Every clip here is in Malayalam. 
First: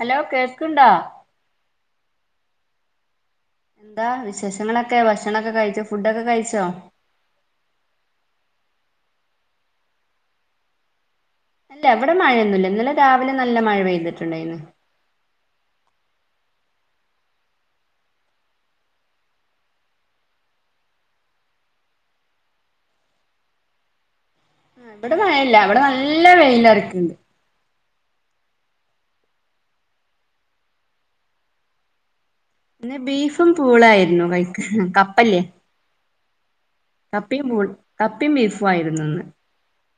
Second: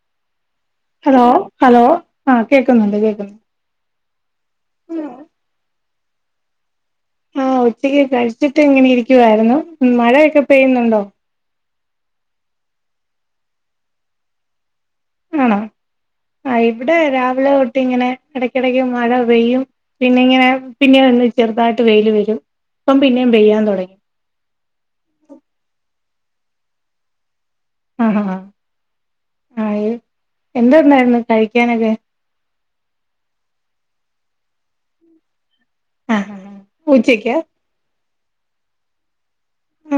ഹലോ കേൾക്ക- ഹലോ ഹലോ ആഹ കേക്കുന്നുണ്ട് കേൾക്കുന്നുണ്ട് എന്താ - വിശേഷങ്ങളൊക്കെ ഭക്ഷണം ഒക്കെ കഴിച്ചോ ഫുഡൊക്കെ കഴിച്ചോ ആഹ ഉച്ചക്ക് കഴിച്ചിട്ട് ഇങ്ങനെ ഇരിക്കുവായിരുന്നു മഴയൊക്കെ പെയ്യുന്നുണ്ടോ അല്ല അവിടെ മഴയൊന്നും ഇല്ല ഇന്നലെ രാവിലെ നല്ല മഴ പെയ്തിട്ടുണ്ടായിന്ന് ആണോ ആ ഇവിടെ രാവിലെ തൊട്ട് ഇങ്ങനെ ഇടക്കിടെക്ക് മഴ പെയ്യും പിന്നെ ഇങ്ങനെ പിന്നെ ഒന്നും ചെറുതായിട്ട് വെയിൽ വരും അപ്പം പിന്നേും പെയ്യാൻ തുടങ്ങി ഇവിടെ മഴയില്ല ഇവിടെ നല്ല വെയിലറക്കണ്ട് ആഹഹാ ആ എന്തെന്നായിരുന്നു കഴിക്കാനൊക്കെ പിന്നെ ബീഫും പൂളായിരുന്നു കഴ- കപ്പല്ലേ ആ ഉച്ചക്ക് കപ്പയും പൂളയും കപ്പയും ബീഫും ആയിരുന്നു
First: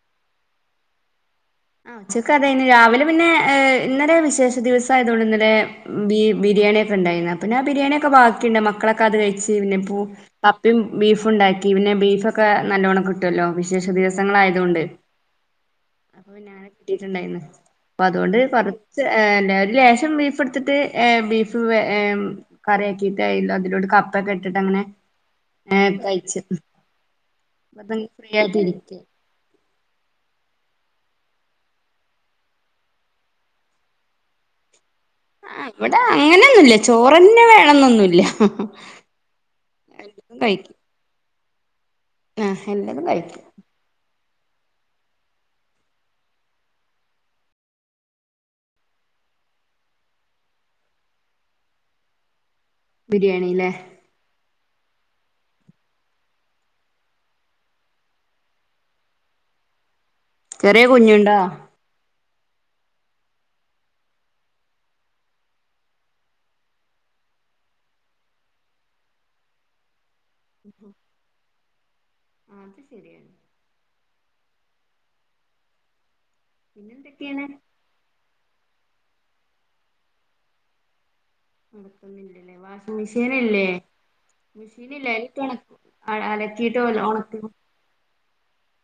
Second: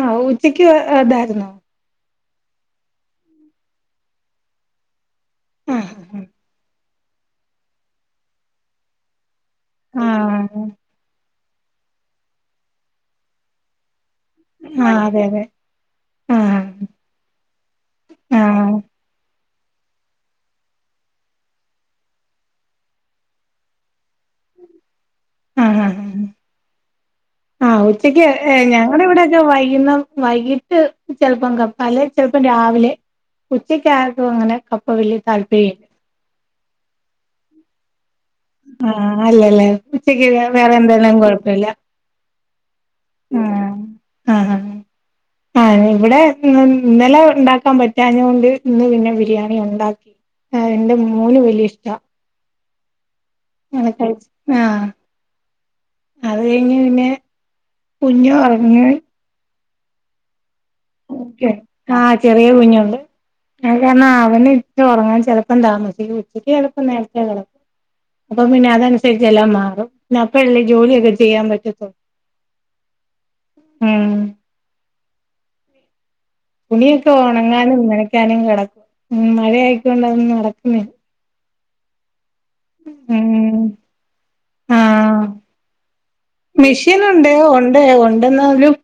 ആഹ ഉച്ചയ്ക്ക് അതായായിരിന്നു ആ ഉച്ചക്ക് അതെന്നെ രാവിലെ പിന്നെ ഇന്നലെ വിശേഷ ദിവസയായിരിന്നു ഇത്തവണ ഇന്നലെ ആ ബി ബിരിയാണിയൊക്കെ ഉണ്ടായിരുന്നു പിന്നെ ബിരിയാണിയ ഒക്കെ ബാക്കിയുണ്ടായിരുന്നു മക്കളൊക്കൊയത് കഴിച്ചു ആ കപ്പയും ബിഫും ഉണ്ടായിരുന്നു പിന്നെ ബീഫ് ഒക്കെ നല്ലോണം കിട്ടുയല്ലോ വിശേഷ- ദിവസങ്ങൾയായത് കൊണ്ട് ആ [inaudible] അതെ അതെ അപ്പൊ ആ ഞൻ കിട്ടിട്ടുണ്ടായിന്ന് അപ്പൊ അതുകൊണ്ട് ആ കുറച്ച് ആ- എല്ലാരും ഒരു ലെശം ബീഫ് എടുത്തിട്ട് ബീഫ് കറിയാക്കിയിട്ട് അതിലോട്ട് കപ്പക്കെ ഇട്ടിട്ട് അങ്ങനെ ആ ആ കഴിച്ചു ആഹ് ഉച്ചക്ക് ഞങ്ങൾ ഇവിടെൊക്കെ വൈകി - വൈകിട്ട് ചെലപ്പം കപ്പ അല്ലെ ചെലപ്പോ രാവിലെ ഉച്ചക്ക് ആരും അങ്ങനെ- ഇപ്പൊ വലിയ താല്പര്യംയില്ല അങ്ങനൊന്നൂല്ല ചോറ്ന്നെ വേണം എന്നൊന്നൂല്ല ആഹ് അല്ലല്ല ഉച്ചക്ക് വേറെ കഴിക്കും എന്തെലാം കൊഴ പ്പല്ല ആഹ് എന്തേലും കഴിക്കും ആഹ ആ ആ ഇവിടെ ഇന്നലെ ഉണ്ടാക്കാൻ പറ്റാഞ്ഞത്കൊണ്ട് ഇന്ന് പിന്നെ ബിരിയാണി ഉണ്ടാക്കി എന്റെ മോന് വലിയ ഇഷ്ട്ടാ ബിരിയാണി ല്ലേ ആഹ് അത് കഴിഞ്ഞ് പിന്നെ കുഞ്ഞു പറഞ്ഞ് ചെറിയ കുഞ്ഞുണ്ടോ ആഹ് ചെറിയ കുഞ്ഞുണ്ട് കാരണം അവന് ഇട്ട് ഉറങ്ങാൻ ചെലപ്പം താമസിക്കും ഉച്ചക്ക് ചിലപ്പം നേരത്തെ കിടക്കും അപ്പം പിന്നെ അതനുസരിച്ച് എല്ലാം മാറും പിന്ന അപ്പഴല്ലേ ജോലിയെല്ലാം ചെയ്യാൻ പറ്റത്തുള്ളൂ ആ അത് ശരിയാണ് ഉം ഉ പിന്നെ തുണിയൊക്കെ എന്തൊക്കെയാണ് ഒണങ്ങാനും നനയ് ഞാനും കിടക്കും ഉം മഴയായിക്കൊണ്ട് അതൊന്നും നടക്കുന്നില്ല നടക്കുന്നില്ലേ വാഷിംഗ്‌ മെഷീൻ ഉം ഇല്ലേ മെഷീൻ ഇല്ല അയ്ല് ഇട്ടാള മെഷീൻ ഉണ്ട് ഉണ്ട് ഉ എന്നാലും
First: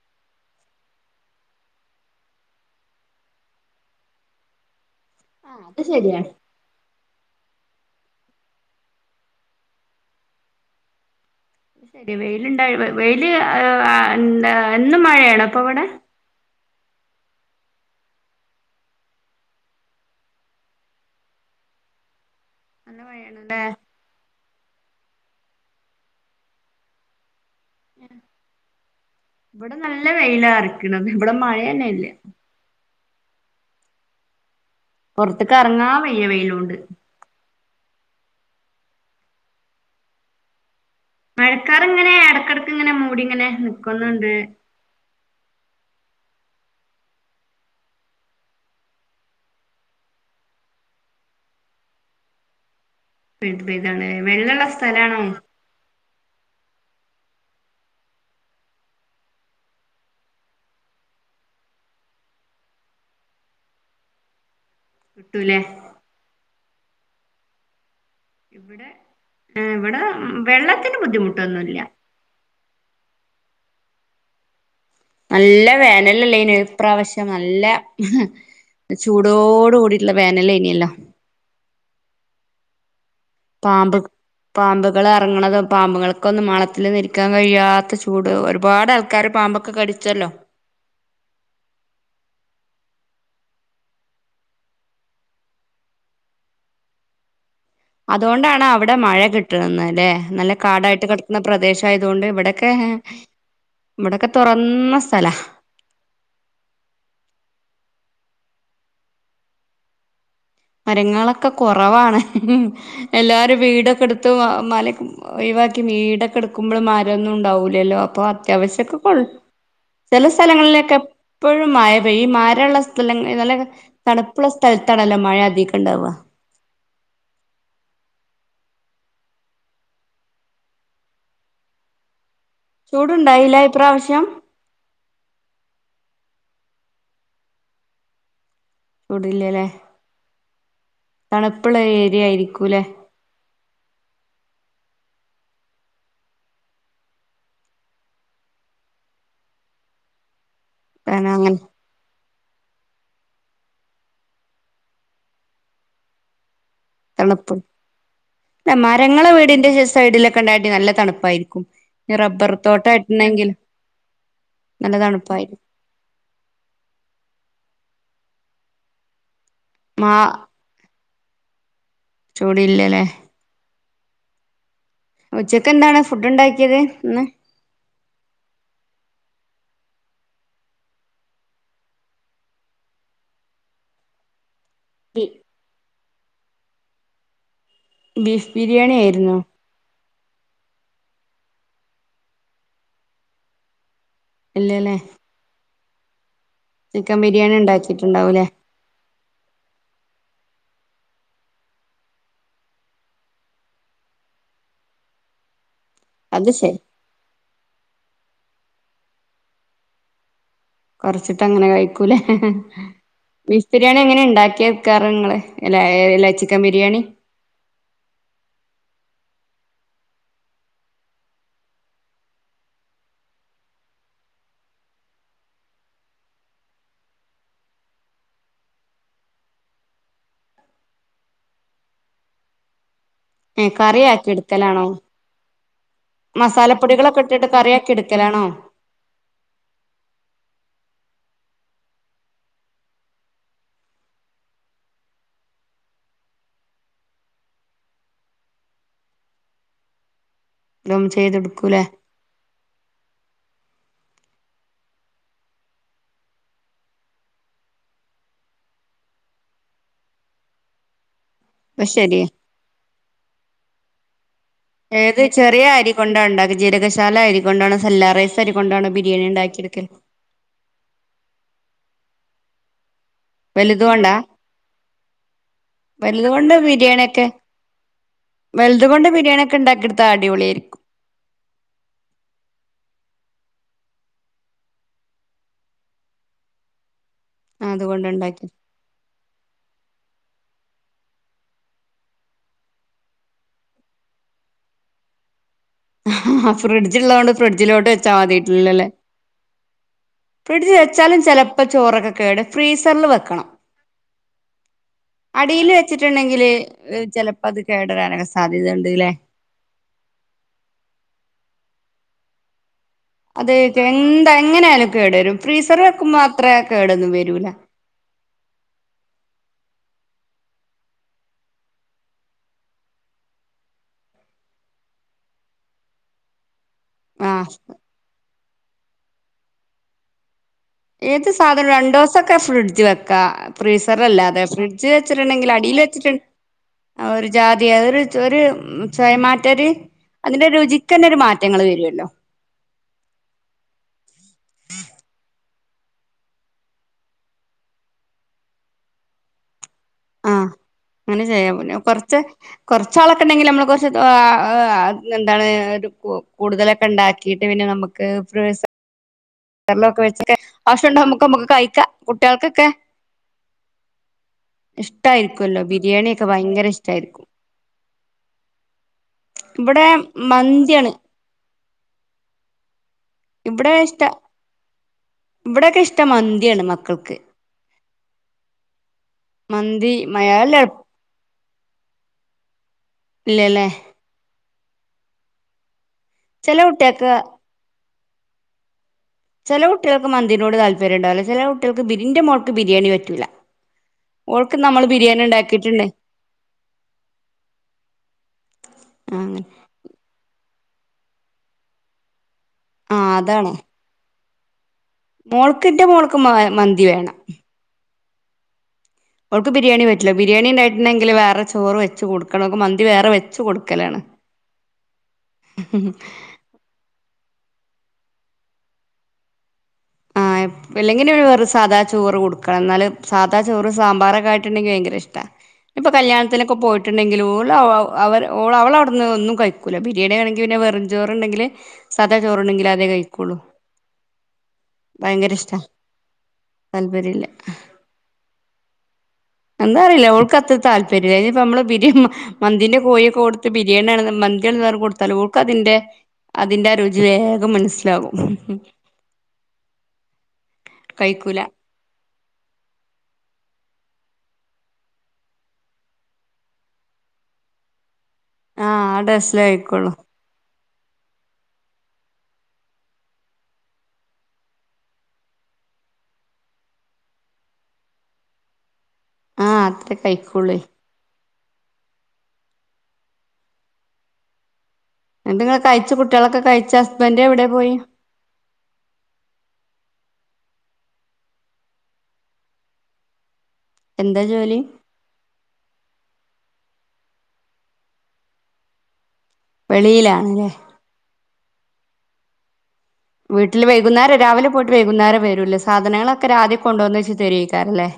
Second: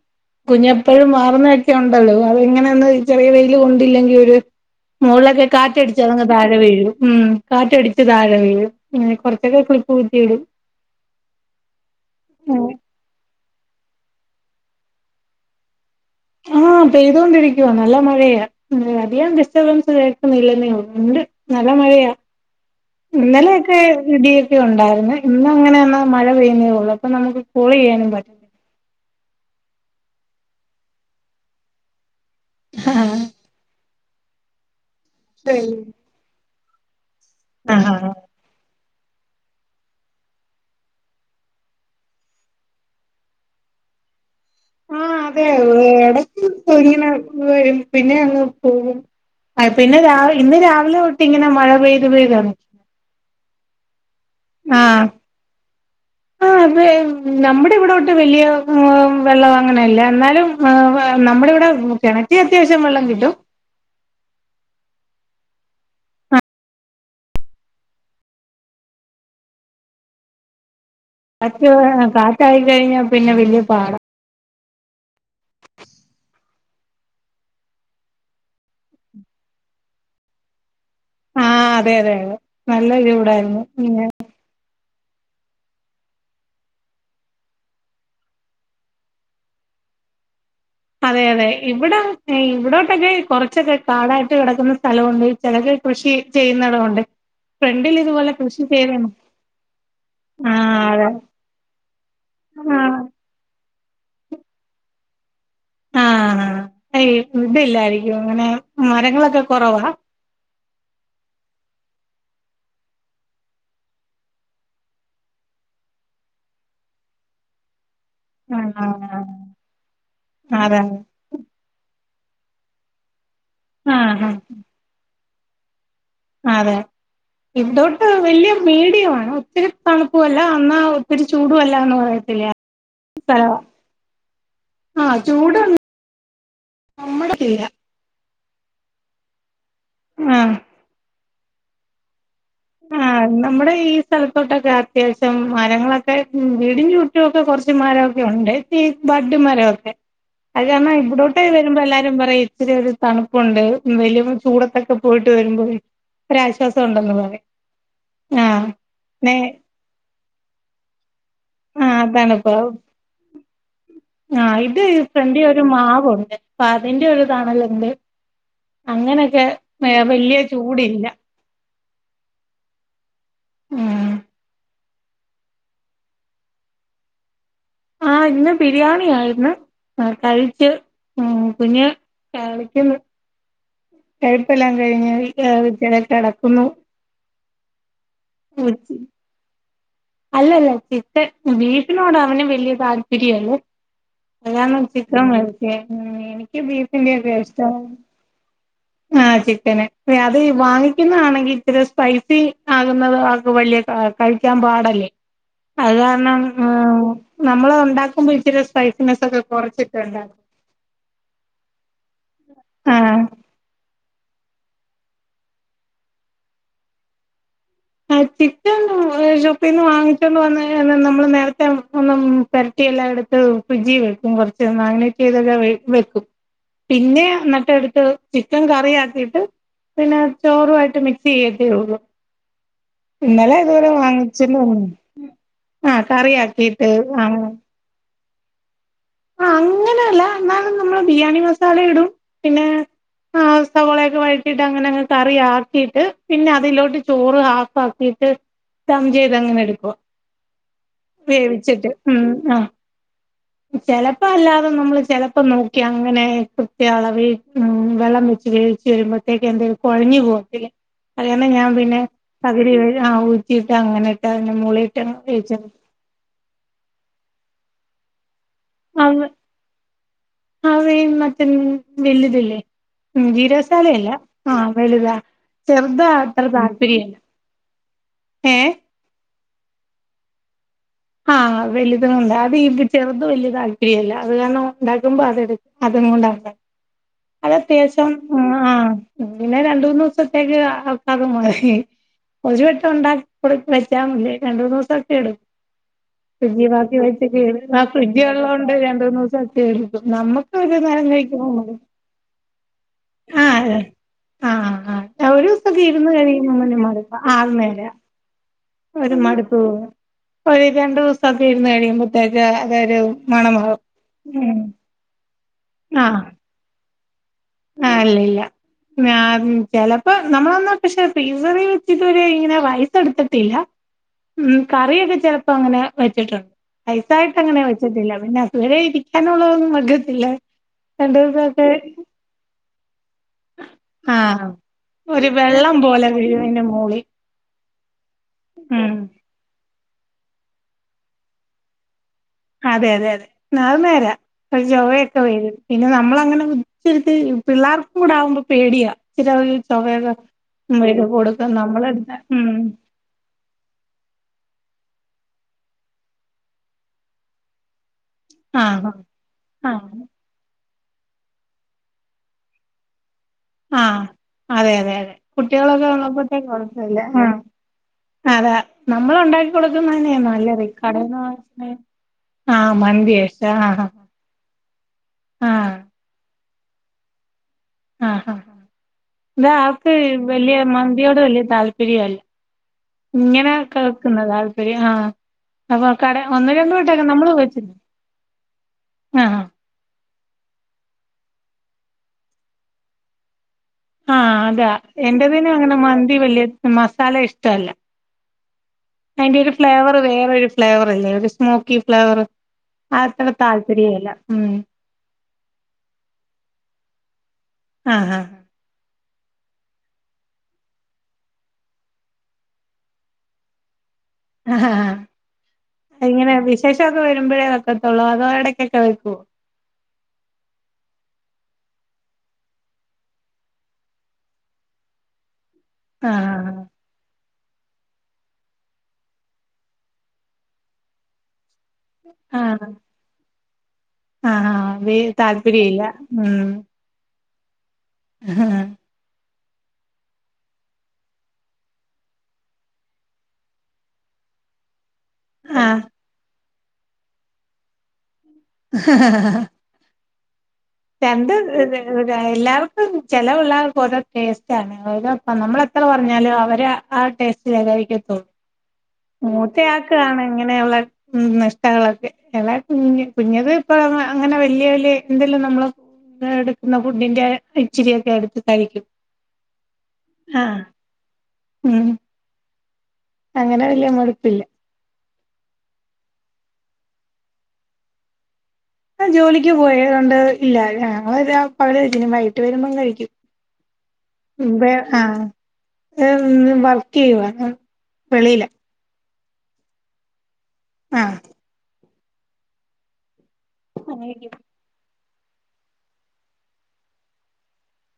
കുഞ്ഞ് എപ്പഴും മാറുന്നതൊക്കെ ഉണ്ടല്ലോ അതങ്ങനെയൊന്നും ചെറിയ വെയില് കൊണ്ടില്ലെങ്കിൽ ഒര് മൂളൊക്കെ ആഹ് അത് കാറ്റടിച്ച് ശരിയാ അതങ്ങ് താഴെ വീഴും ഉം കാറ്റ് അടിച്ച് താഴെ വീഴും ഇങ്ങനെ കൊറച്ചൊക്കെ ക്ലിപ്പ് കുത്തിടും ശര്യ വെയില്ണ്ടായ വെയില് എന്താ എന്നും മഴയാണോ അപ്പൊ അവടെ ആഹ് പെയ്തോണ്ടിരിക്കുവാ നല്ല മഴയാ മ് അധികം ഡിസ്റ്റർബൻസ് കേൾക്കുന്നില്ലന്നെ ഉള്ളു ണ്ട് നല്ല മഴയാ നല്ല മഴയാണല്ലേ ഇന്നലെയൊക്കെ ഇടിയും ടി ഉണ്ടായിരുന്നേ ഇന്ന് അങ്ങനെന്നാ മഴ പെയ്യുന്നേ ഉള്ളൂ അപ്പം നമുക്ക് കോളയ്യാനും പറ്റുന്നില്ല ഇവിടെ നല്ല വെയിലാറിക്കണത് ഹ് ഇവടെ മഴ ന്നെ ഇല്ല ഹാഹ് പുറത്ക്ക് എറങ്ങാ വയ്യ വെയിലോണ്ട് ആഹാ ഹാ മഴക്കാർ ഇങ്ങനെ എടക്കെടക്ക്‌ ഇങ്ങനെ മൂടി ഇങ്ങനെ നിക്കുന്നുണ്ട് ആ അതെ ഇടക്ക് ഇങ്ങനെ വരും പിന്നെ അങ്ങ് പോകും ആ പിന്നെ രാവിലെ ഇന്ന് രാവിലെ തൊട്ട് ഇങ്ങനെ മഴ പെയ്തു പെയ്താണ് പെഴുത് പെഴുതാണ് വെള്ളൊള്ള സ്ഥലാണോ ആ അതെ നമ്മുടെ ഇവിടോട്ട് വലിയ മ് വെള്ളം അങ്ങനെല്ല എന്നാലും മ് നമ്മുടെ ഇവിടെ കിണറ്റി അത്യാവശ്യം വെള്ളം കിട്ടും കിട്ടൂലേ ഇവിടെ വെള്ള അപ്പൊ കാറ്റ ആയ് കഴിഞ്ഞ പിന്നെ വല്യാ പാടാ നല്ല വേനലല്ലേന് ഇപ്രാവശ്യം നല്ല ചൂടോട് കൂടിട്ടുള്ള വേനല്നിയല്ലോ ആഹ് അതെ അതെ നല്ല ജോ പാമ്പ് പാമ്പ് ങ്ങള് ഇറങ്ങണത് പാമ്പുങ്ങൾക്കൊന്നും മാളത്തിലൊന്നും ഇരിക്കാൻ കഴിയാത്ത ചൂട് ഒരുപാട് ആൾക്കാരെ പാമ്പൊക്കെ കടിച്ചല്ലോ അതെ അതെ ഇവിടെ ഇവിടോട്ടൊക്കെ കൊറച്ചൊക്കെ കാടായിട്ട് കിടക്കുന്ന സ്ഥലമുണ്ട് ചിലത് കൃഷി ചെയ്യുന്നടമുണ്ട് അതുകൊണ്ടാണ് അവിടെ മഴ കിട്ടുന്നത് അല്ലെ ആ നല്ല കാടായിട്ട് അതെ കിടക്കുന്ന പ്രദേശായതുകൊണ്ട് ഇവിടൊക്കെ ആ ഇവിടൊക്കെ തുറന്ന സ് സ്ഥല ആഹ് ഈ ഇത് ഇല്ലായിരിക്കും അങ്ങനെ മരങ്ങളൊക്കെ കുറവാ മരങ്ങളൊക്കെ കുറവാണ് എല്ലാരും വീടൊക്കെ എടുത്ത് മ മലക്ക്‌ ഒഴിവാക്കി വീടൊക്കെ എടുക്കുമ്പോള് മരൊന്നും ഉണ്ടാവൂലല്ലോ പ്പോ ആ ആ അത്യാവശ്യൊക്കെ കൊൾ ചില ആ അതെ സ്ഥലങ്ങളിലൊക്കെ എപ്പോഴും മയ പെയ്യും മരൊള്ള സ്ഥലങ്ങ നല്ല ആ ആ തണുപ്പുള്ള സ്ഥലത്താണല്ലോ മഴ ടിക്കൊണ്ടവ അതെ ഇവിടോട്ട് വലിയ മീഡിയമാണ് ഒത്തിരി തണുപ്പും അല്ല അന്നാ ഒത്തിരി ചൂടും അല്ലാന്ന് പറയത്തില്ലേ ചൂടുണ്ടായില്ല ഇപ്രാവശ്യം നമ്മുടെ തീരാ ഇവിടില്യാല്ലേ ആഹ് തണുപ്പുള്ള ഏരിയ ആയിരി ക്കൂലേ ആഹ് നമ്മുടെ ഈ സ്ഥലത്തോട്ടൊക്കെ അത്യാവശ്യം മരങ്ങളൊക്കെ വീടിന്റെ ചുറ്റും ഒക്കെ കുറച്ച് മരമൊക്കെ ഉണ്ട് ഈ ബഡ് മരൊക്കെ അത് കാരണം ഇവിടോട്ട് വരുമ്പോ എല്ലാരും പറയും ഇത്തിരി ഒരു തണുപ്പുണ്ട് വലിയ ചൂടത്തൊക്കെ പോയിട്ട് വരുമ്പോൾ ഒരാശ്വാസ സം ഉണ്ടെന്ന് പറയ് തണുപ്പ് മരങ്ങളെ വീടിന്റെ സൈഡിലൊക്കെ ഉണ്ടായിട്ട് നല്ല തണുപ്പായിരി ആഹ് റബ്ബർ തണുപ്പ് തോട്ടയിട്ടാണെങ്കിൽ ആഹ് ഇത് ഫ്രണ്ടിൽ ഒരു മാവുണ്ട് അപ്പൊ അതിന്റെ ഒരു തണൽ ഉണ്ട് അങ്ങനൊക്കെ മാ വല്യാ ചൂടില്ല ചൂടില്ലല്ലേ ഉം ഉച്ചക്ക് എന്താണ് ഫുഡ് ഉണ്ടാക്കിയത് ഇന്ന് ആ ഇന്ന് ബിരിയാണി ആയിരുന്നു കഴിച്ച് കുഞ് കളിക്കുന്നു എ ഇപ്പല്ലാം കഴി വിദ്യട [unintelligible] ഒന്ന് ബീഫ് ബിരിയാണി ആയിരുന്നോ അല്ലല്ല ചിക്കൻ ബീഫിനോട് അവനെ വലിയ താല്പര്യല്ല അച്ഛനോട് ഇല്ലല്ലേ ചിത്രം വരപ്പിക്ക [unintelligible] മം ഇ ബീഫിന്റെ ചിക്കൻ ഒക്കെ ബിരിയാണി ഇഷ്ട ഉണ്ടാക്കിട്ടുണ്ടാവൂലേ ആ ചിക്കന് അ അത് വാങ്ങിക്കുന്നതാണെങ്കിൽ ഇത്തിരി സ്പൈസി ആകുന്നത് ആ വലിയ കഴിക്കാൻ പാട അതുകാരണം അത് ശരി നമ്മള ഉണ്ടാക്കുമ്പോ ഇച്ചരി സ്പൈസിനെ ഒക്കെ കുറച്ചിട്ട് ഉണ്ടാക്കും കുറച്ചിട്ട് അങ്ങനെ കഴി കഴിക്കൂലേ ആഹ് ബീഫ് ബിരിയാണി എങ്ങനെ ഉണ്ടാ ഉണ്ടാക്കിക്കാറ് നിങ്ങള് അല്ല് ചിക്കൻ ബിരിയാണി ആ ചിക്കൻ ഷോപ്പിൽന്ന് വാങ്ങിച്ചൊണ്ട് വന്ന് നമ്മള് നേരത്തെ ഒും പരട്ടിയെല്ലാം എടുത്ത് ഫ്രിഡ്ജി വെക്കും കുറച്ച് മാഗിനേറ്റ് ചെയ്തൊക്കെ വെക്കും പിന്നെ എന്നിട്ട് എടുത്ത് ചിക്കൻ കറി ആക്കിട്ട് പിന്നെ ചോറുംമായിട്ട് മിക്സ് ചെയ്യത്തൊള്ളൂ ഇന്നലെ ഇതുവരെ കറി ആക്കി വാങ്ങിച്ചി എടുക്കലാണോ ആ കറ ആാക്കിട്ട് ആ എടുക്കൽആണോ ആ അങ്ങനെല്ല എന്നാലും നമ്മള് ബിരിയാണി മസാല ഇടും പിന്നെ ആ സവോളയൊക്കെ വഴറ്റിട്ട് അങ്ങനെങ് കറി ആക്കിട്ട് പിന്നെ അതിലോട്ട് ചോറ് ഹാഫ് ആാക്കിട്ട് ദം ചെയ്ത്ങ്ങനെ എടുക്കവാ ഇതും ചെയ്തെടുക്കൂലേ വേവിച്ചിട്ട് ഉം ആ ചെിലപ്പോ അല്ലാതെ നമ്മള് ചെിലപ്പോ നോക്കി അങ്ങനെ കൃത്യ അളവി ഉ വെള്ളം വെച്ച് വേവച്ച് വരുമ്പോത്തേക്ക് എന്തേിലും കുഴഞ്ഞു പോവത്തില്ല അത് കാരണം ഞാൻ അപ്പ പിന്നെ ശരിയാ പകുതി വേവ് ആ ഊറ്റി അ അങ്ങനെ ഇട്ട് ഏത് ചെറിയ അരി കൊണ്ട ഉണ്ടാക്ക ജീരകശാല അരി കൊണ്ടാണ് [unintelligible] റൈസ് അരി കൊണ്ടാണോ അത് ബിരിയാണി ഉണ്ടാക്കി എടുക്കൽ വലുതല്ലേ? ഉം ജീരകസാലയല്ല കൊണ്ടാ ആഹ വലുതാ ചെറുതാ വലുത് അത്ര കൊണ്ട് താൽപര്യം ഇല്ല ബിരിയാണിയൊക്കെ എ ഉണ്ടാക്കെടുത്ത അടിപൊളിയായിരിക്കും ആഹ വലുത് കൊണ്ട് അത് ചെറുതിന് വലിയ താൽപര്യം ഇല്ല അത് കാരണം ഉണ്ടാക്കുമ്പോ അതെടുക്ക അത് കൊണ്ട അത് അതുകൊണ്ട് അത്യാവശ്യം ഉണ്ടാക്കി ആഹ പിന്നെ രണ്ട് മൂന്ന് ദിവസത്തേക്ക് അവൾക്കതുമതി ഒരു വെട്ടം ഉണ്ടാക്കി കൊടു വെച്ചാ മതി രണ്ട് മൂന്ന് ദിവസൊക്കെ എടുക്കും ആ ഫ്രിഡ്ജി മാറ്റി ഫ്രിഡ്ജ് ഉള്ളത് വെച്ച് കൊണ്ട് കേട് ആഹ് ഫ്രിഡ്ജിലോട്ട് വെച്ചാൽ ഫ്രിഡ്ജ് ഉള്ളോണ്ട് മതിട്ടില്ലല്ലേ രണ്ട് മൂന്ന് ദിവസൊക്കെ എടുക്കും നമ്മക്ക് ഫ്രിഡ്ജ് ഒരു നേരം വെച്ചാലും കഴിക്കുമ്പോ ചിലപ്പോ മടുക്കും ചോറൊക്കെ കേട് ഫ്രീസറിൽ വെക്കണം ആഹ് ആഹ് ആഹ് ഒരു അടില് ദിവസൊക്കെ ഇരുന്ന് വെച്ചിട്ടുണ്ടെങ്കില് കഴിയുമ്പോ പിന്നെ മടുപ്പാ ചിലപ്പോ ആഹ് അത് നേരാ കേടരാനൊക്കെ സാധ്യതണ്ട് ഒരു മടുപ്പ് തോന്നും [unintelligible] രണ്ടു ദിവസക്കെ ഇരുന്നു കഴിയുമ്പോത്തേക്ക് അതൊരു അതെ മണമാവും എന്താ ഉം എങ്ങനെയാലും കേടരും ഫ്രീസറ് വെക്കുമ്പോ മാത്ര കേട [unintelligible] ആ അല്ലല്ല ഞാൻ ചിലപ്പോ നമ്മളന്ന പക്ഷെ ഫ്രീസറ വെച്ചിട്ട് ഒര് ഇങ്ങനെവായിതെടുത്തിട്ടില്ല ഉം കറിയൊക്കെ ചെലപ്പോ അങ്ങനെ വെച്ചിട്ടുണ്ട് റൈസായിട്ട് ആഹ് അങ്ങനെ വെച്ചിട്ടില്ല പിന്നെ അതുവരെ ഇ അങ്ങനുള്ളതൊന്നും വെക്കത്തില്ല. രണ്ട് ഏത് ദിവസൊക്കെ സാധനം രണ്ടോസം ഒക്കെ ഫ്രിഡ്ൽ വെക്കാം ഫ്രിസറലാതെ ആഹ് ഫ്രിഡ്ജിൽ ഒരു വെച്ചിട്ടുണ്ടെങ്കിൽ വെള്ളം അടിയിൽ പോലെ വെച്ചിട്ടുണ്ടെങ്ക വീഴും അയിന്റെ മോളി ആ ഒരു ജാതി അതെആ ഒരു ഒരു ഉം ചോയമാറ്റാര് അതിന്റെ രുചിക്കന്നെ ഒരു മാറ്റങ്ങള് വരുല്ലോ അതെ അതെ അതെ അത് നേരാ ചൊവയൊക്കെ വരും പിന്നെ നമ്മള് അങ്ങനെ ഇത്തിരിത്തിരി പിള്ളേർക്കും കൂടെ ആകുമ്പോ പേടിയാ ചൊവയൊക്കെ ആ വരും അങ്ങനെ കൊടുക്കും ചെയ്യാം പിന്നെ നമ്മളെടുത്ത കുറച്ച് ഉം കൊറച്ചാളൊക്കെ ഉണ്ടെങ്കിൽ നമ്മൾ കുറച്ച് [unintelligible] എന്താണ് ഒരു കൂടുതലൊക്കെ ണ്ടാക്കിട്ട് പിന്നെ നമുക്ക് ഫ്രീസാ ആഹ് ആഹ് [unintelligible] കാശുണ്ടോ മ്മുക്ക് മ്മുക്ക് കയിക്ക കുട്ടിആൾക്കൊക്കെ ആഹ അതെ അതെ അതെ കുട്ടികളൊക്കെ ബിരിയാണിയൊക്കെ ഉള്ളപ്പോഴേ ഭയങ്കര കുഴപ്പില്ല ഇഷ്ടായിരിക്കും അതാ നമ്മൾ ഉണ്ടാക്കി ഇവിടെ കൊടുക്കുന്നന്നെ നല്ലത് മന്തിയാണ് ആഹ ഇവിടെ ഇഷ്ട ആഹ് ഇവിടെക്കെ ഇഷ്ട മന്ത് ഇയാണ് മക്കക്ക് ആഹ് ആ ഇതാ മന്തി ആക്ക് വലിയ മലയാളികൾ മന്തിയോട് വല്യ താൽപര്യല് ഇങ്ങനെ ഇല്ലല്ലേ കേക്ണ്ടല്ലേ ആ ഒരു ആഹ് നമ കട ഒന്ന് ചില രണ്ട് വട്ടക്കെ കുട്ടികൾക്ക് നമ്മള് വച്ചിട്ട് ചെല ഉട്ടിയ മന്തിനോട് താല്പര്യംണ്ടാവില്ല ചില കുട്ടികൾക്ക് ബിരി ൻ്റെ മോൾക്ക് ബിരിയാണി പറ്റൂല്ല ആഹ് അതാ എൻ്റെ പിന്നെ അങ്ങനെ ഉണ്ടാക്കിയിട്ടുണ്ട് മന്തി വല്യ മസാല ഇഷ്ടല്ല ആ അയിന്റെ ഒരു ഫ്ലേവർ വേറെരു ഫ്ലേവർ അല്ലേ ഒരു സ്മോക്കി ഫ്ലേവർ ആ ആത്ര അതാണ് താപര്യ ഇല്ല ഉം മോൾക്കിന്റെ മോൾക്ക് മ മന്തി വേണം ആഹ് ഹ അവൾക്ക് ബിരിയാണി പറ്റില്ല ബിരിയാണി ഉണ്ടട്ടുണ്ടെങ്കില് വേറെ ചോറ് വെച്ച് കൊടുക്കണംക്ക് മന്തി വേറെ വെച്ച് കൊടുക്കലാണ് ആ ഇങ്ങനെ വിശേഷക്ക വ വരുമ്പോഴേ വെക്കത്തുള്ളൂ അതോ എടക്കൊക്കെ വെക്കുവോ ആഹ് ഇല്ലെങ്കിനും വെറു സാദാ ചോറ് കൊടുക്ക എന്നാല് സാധാ ചോറ് സാമ്പാറൊക്കെ ആയിട്ട്ണ്ടെങ്കി ഭയങ്കര ഇഷ്ടാ ഇപ്പൊ ആഹ് കല്യാണത്തിനൊക്കെ പോയിട്ടുണ്ടെങ്കിലൂ ഓൾ ള് അവ അവളവിടുന്ന്ന്നും കഴിക്കൂല്ല ബിരിയാണി വണെങ്ക പിന്നെ വെറുംചോറുണ്ടെങ്കിൽ സദാ ചോറണെങ്കിൽ അതെ കഴിക്കുള്ളു ആഹ് ആഹ് വേ താല്പര്യ ഇല്ല ഉം അ [unintelligible] എന്താ അറിയില്ല അവൾക്ക് അത്ര താല്പര്യമില്ല അതിനിപ്പ നമ്മള് ബിരി മാ മന്തിന്റെ കോഴിയൊക്കെ കൊടുത്ത് ബിരിയാണിയാണ് മന്തി ആണെന്ന് പറഞ്ഞ് കൊടു തല ഓൾക്ക് അതിന്റെ ആഹ് അതിൻ്റെ ആ രുചി വേഗം മനസ്സിലാകും ചന്ത് കഴിക്കൂല എല്ലാവർക്കും ച ല്ലാ പിള്ളേർക്കും ഓരോ ടേസ്റ്റ് ആണ് ഓ നമ്മള എത്ര പറഞ്ഞാലും അവര് ആ ടേസ്റ്റ് ലേ കഴിക്കാ ആഹ് ആ ടേസ്റ്റിലേ കഴിക്കുള്ളൂ മൂത്തയാക്കയാണ് ഇങ്ങനെയുള്ള ഉം നിഷ്ടള്ളത് അതാ കുഞ്ഞിന് കുഞ്ഞത് ഇപ്പ അങ്ങനെ വലിയ വലിയ എന്തെലും നമ്മൾ എടുക്കുന്ന ഫുഡിന്റെ ഇച്ചിരിക്കെ എടുത്ത് കഴിക്കും ആ അത്രേ കഴിക്കൂളളു ആഹ് ഉം അങ്ങനെ വലിയമടിപ്പില്ല എന്തങ്ങെ കഴിച്ച കുട്ടികളൊക്കെ കഴിച്ച ഹസ്ബൻഡ് എവിടെ പോയി ആ ജോലിക്ക് പോയത് കൊണ്ട് ഇല്ല ഞങ്ങള് പകല്‌ കഴിക്കും വൈകിട്ട് വരുമ്പോം കഴിക്കും എന്താ ജോലി മുമ്പേ ആഏ വർക്ക് ചെയ്യുവ വെളിലാ വെളിയിലാണല്ലേ ആ വീട്ടില്‌വൈകുന്നേരം രാവിലെ പോയിട്ട് വൈകുന്നേരം വരൂലേ സാധനങ്ങളൊക്കെ രാത്രി കൊണ്ട് വന്ന് വെച്ച്തെരിയിക്കാറില്ലേ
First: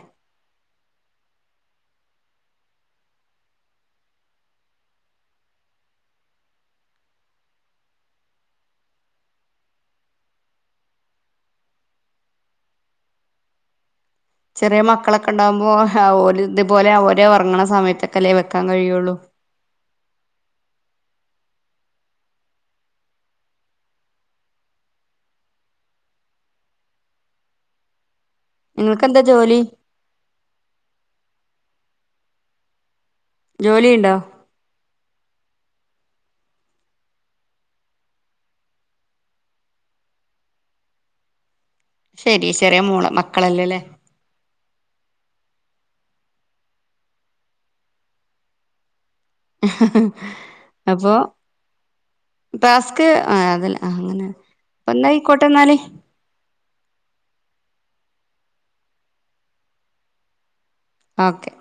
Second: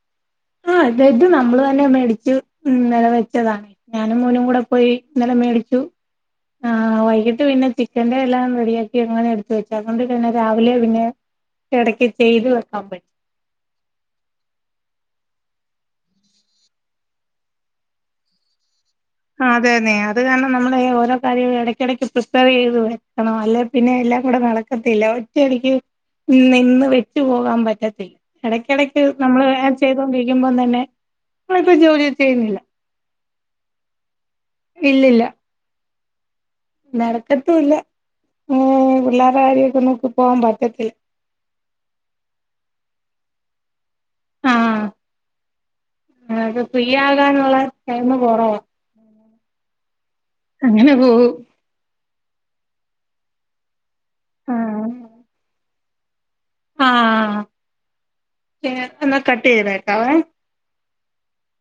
ആഹ ഇത ഇത് നമ്മള് തന്നെ മേടിച്ചു ഇന്നലെ വെച്ചതാണ് ഞാനും മോനും കൂടെ പോയി ഇന്നല മേടിച്ചു ആ വൈകിട്ട് പിന്നെ ചിക്കന്റെ എല്ലാം റെഡിയാക്കി അങ്ങനെ എടുത്ത വെച്ചു അതൊണ്ട് പിന്നെ രാവിലെ പിന്നെ ഇടക്ക് ചെയ്ത് വെക്കാൻ പറ്റും ചെറിയ മക്കളൊക്കെ ഉണ്ടാവുമ്പോ ഇതുപോലെ അവര്ഉറങ്ങണ സമയത്തൊക്കെല്ലേ വെക്കാൻ കഴിയുള്ളൂ ആ അതെതെ അത് കാരണം നമ്മളെ ഓരോ കയ ഇടക്കിടയ്ക്ക് പ്രിസ്ക്രൈബ് ചെയ്ത് വെക്കണം അല്ലെ പിന്നെ എല്ലാം കൂടെ നടക്കത്തില്ല ഒറ്റയടിക്ക് നിന്ന് വെച്ച് പോകാൻ പറ്റത്തില്ല ഇടയ്ക്കിടക്ക് നിങ്ങൾക്ക് എന്താ നമ്മള് ജോലി ചെയ്തൊണ്ടിരിക്കുമ്പോം തന്നെ ഇപ്പംജോലിയെന്നുചെയ്യുന്നില്ല ജോലിയുണ്ടാ? നടക്കത്തുംല്ല ഉം പിള്ളേരുടെ കാര്യൊക്കെ നോക്കി പോവാൻ പറ്റത്തില്ല. ശെരി ചെറിയ മൂള മക്കളല്ലേല്ലേ ആ അത് ഫ്രീയാകാന്നുള്ളടൈം കൊറവാ ഹ ഹ ഹ അങ്ങനെപോകും ടാസ്ക് അതില്ല ആഹ് അങ്ങനെ അപ്പൊ എന്നായിക്കോട്ടെ എന്നാല് ആ എന്നാ കട്ട് ചെയ്തേക്കാവേ ഓക്കെ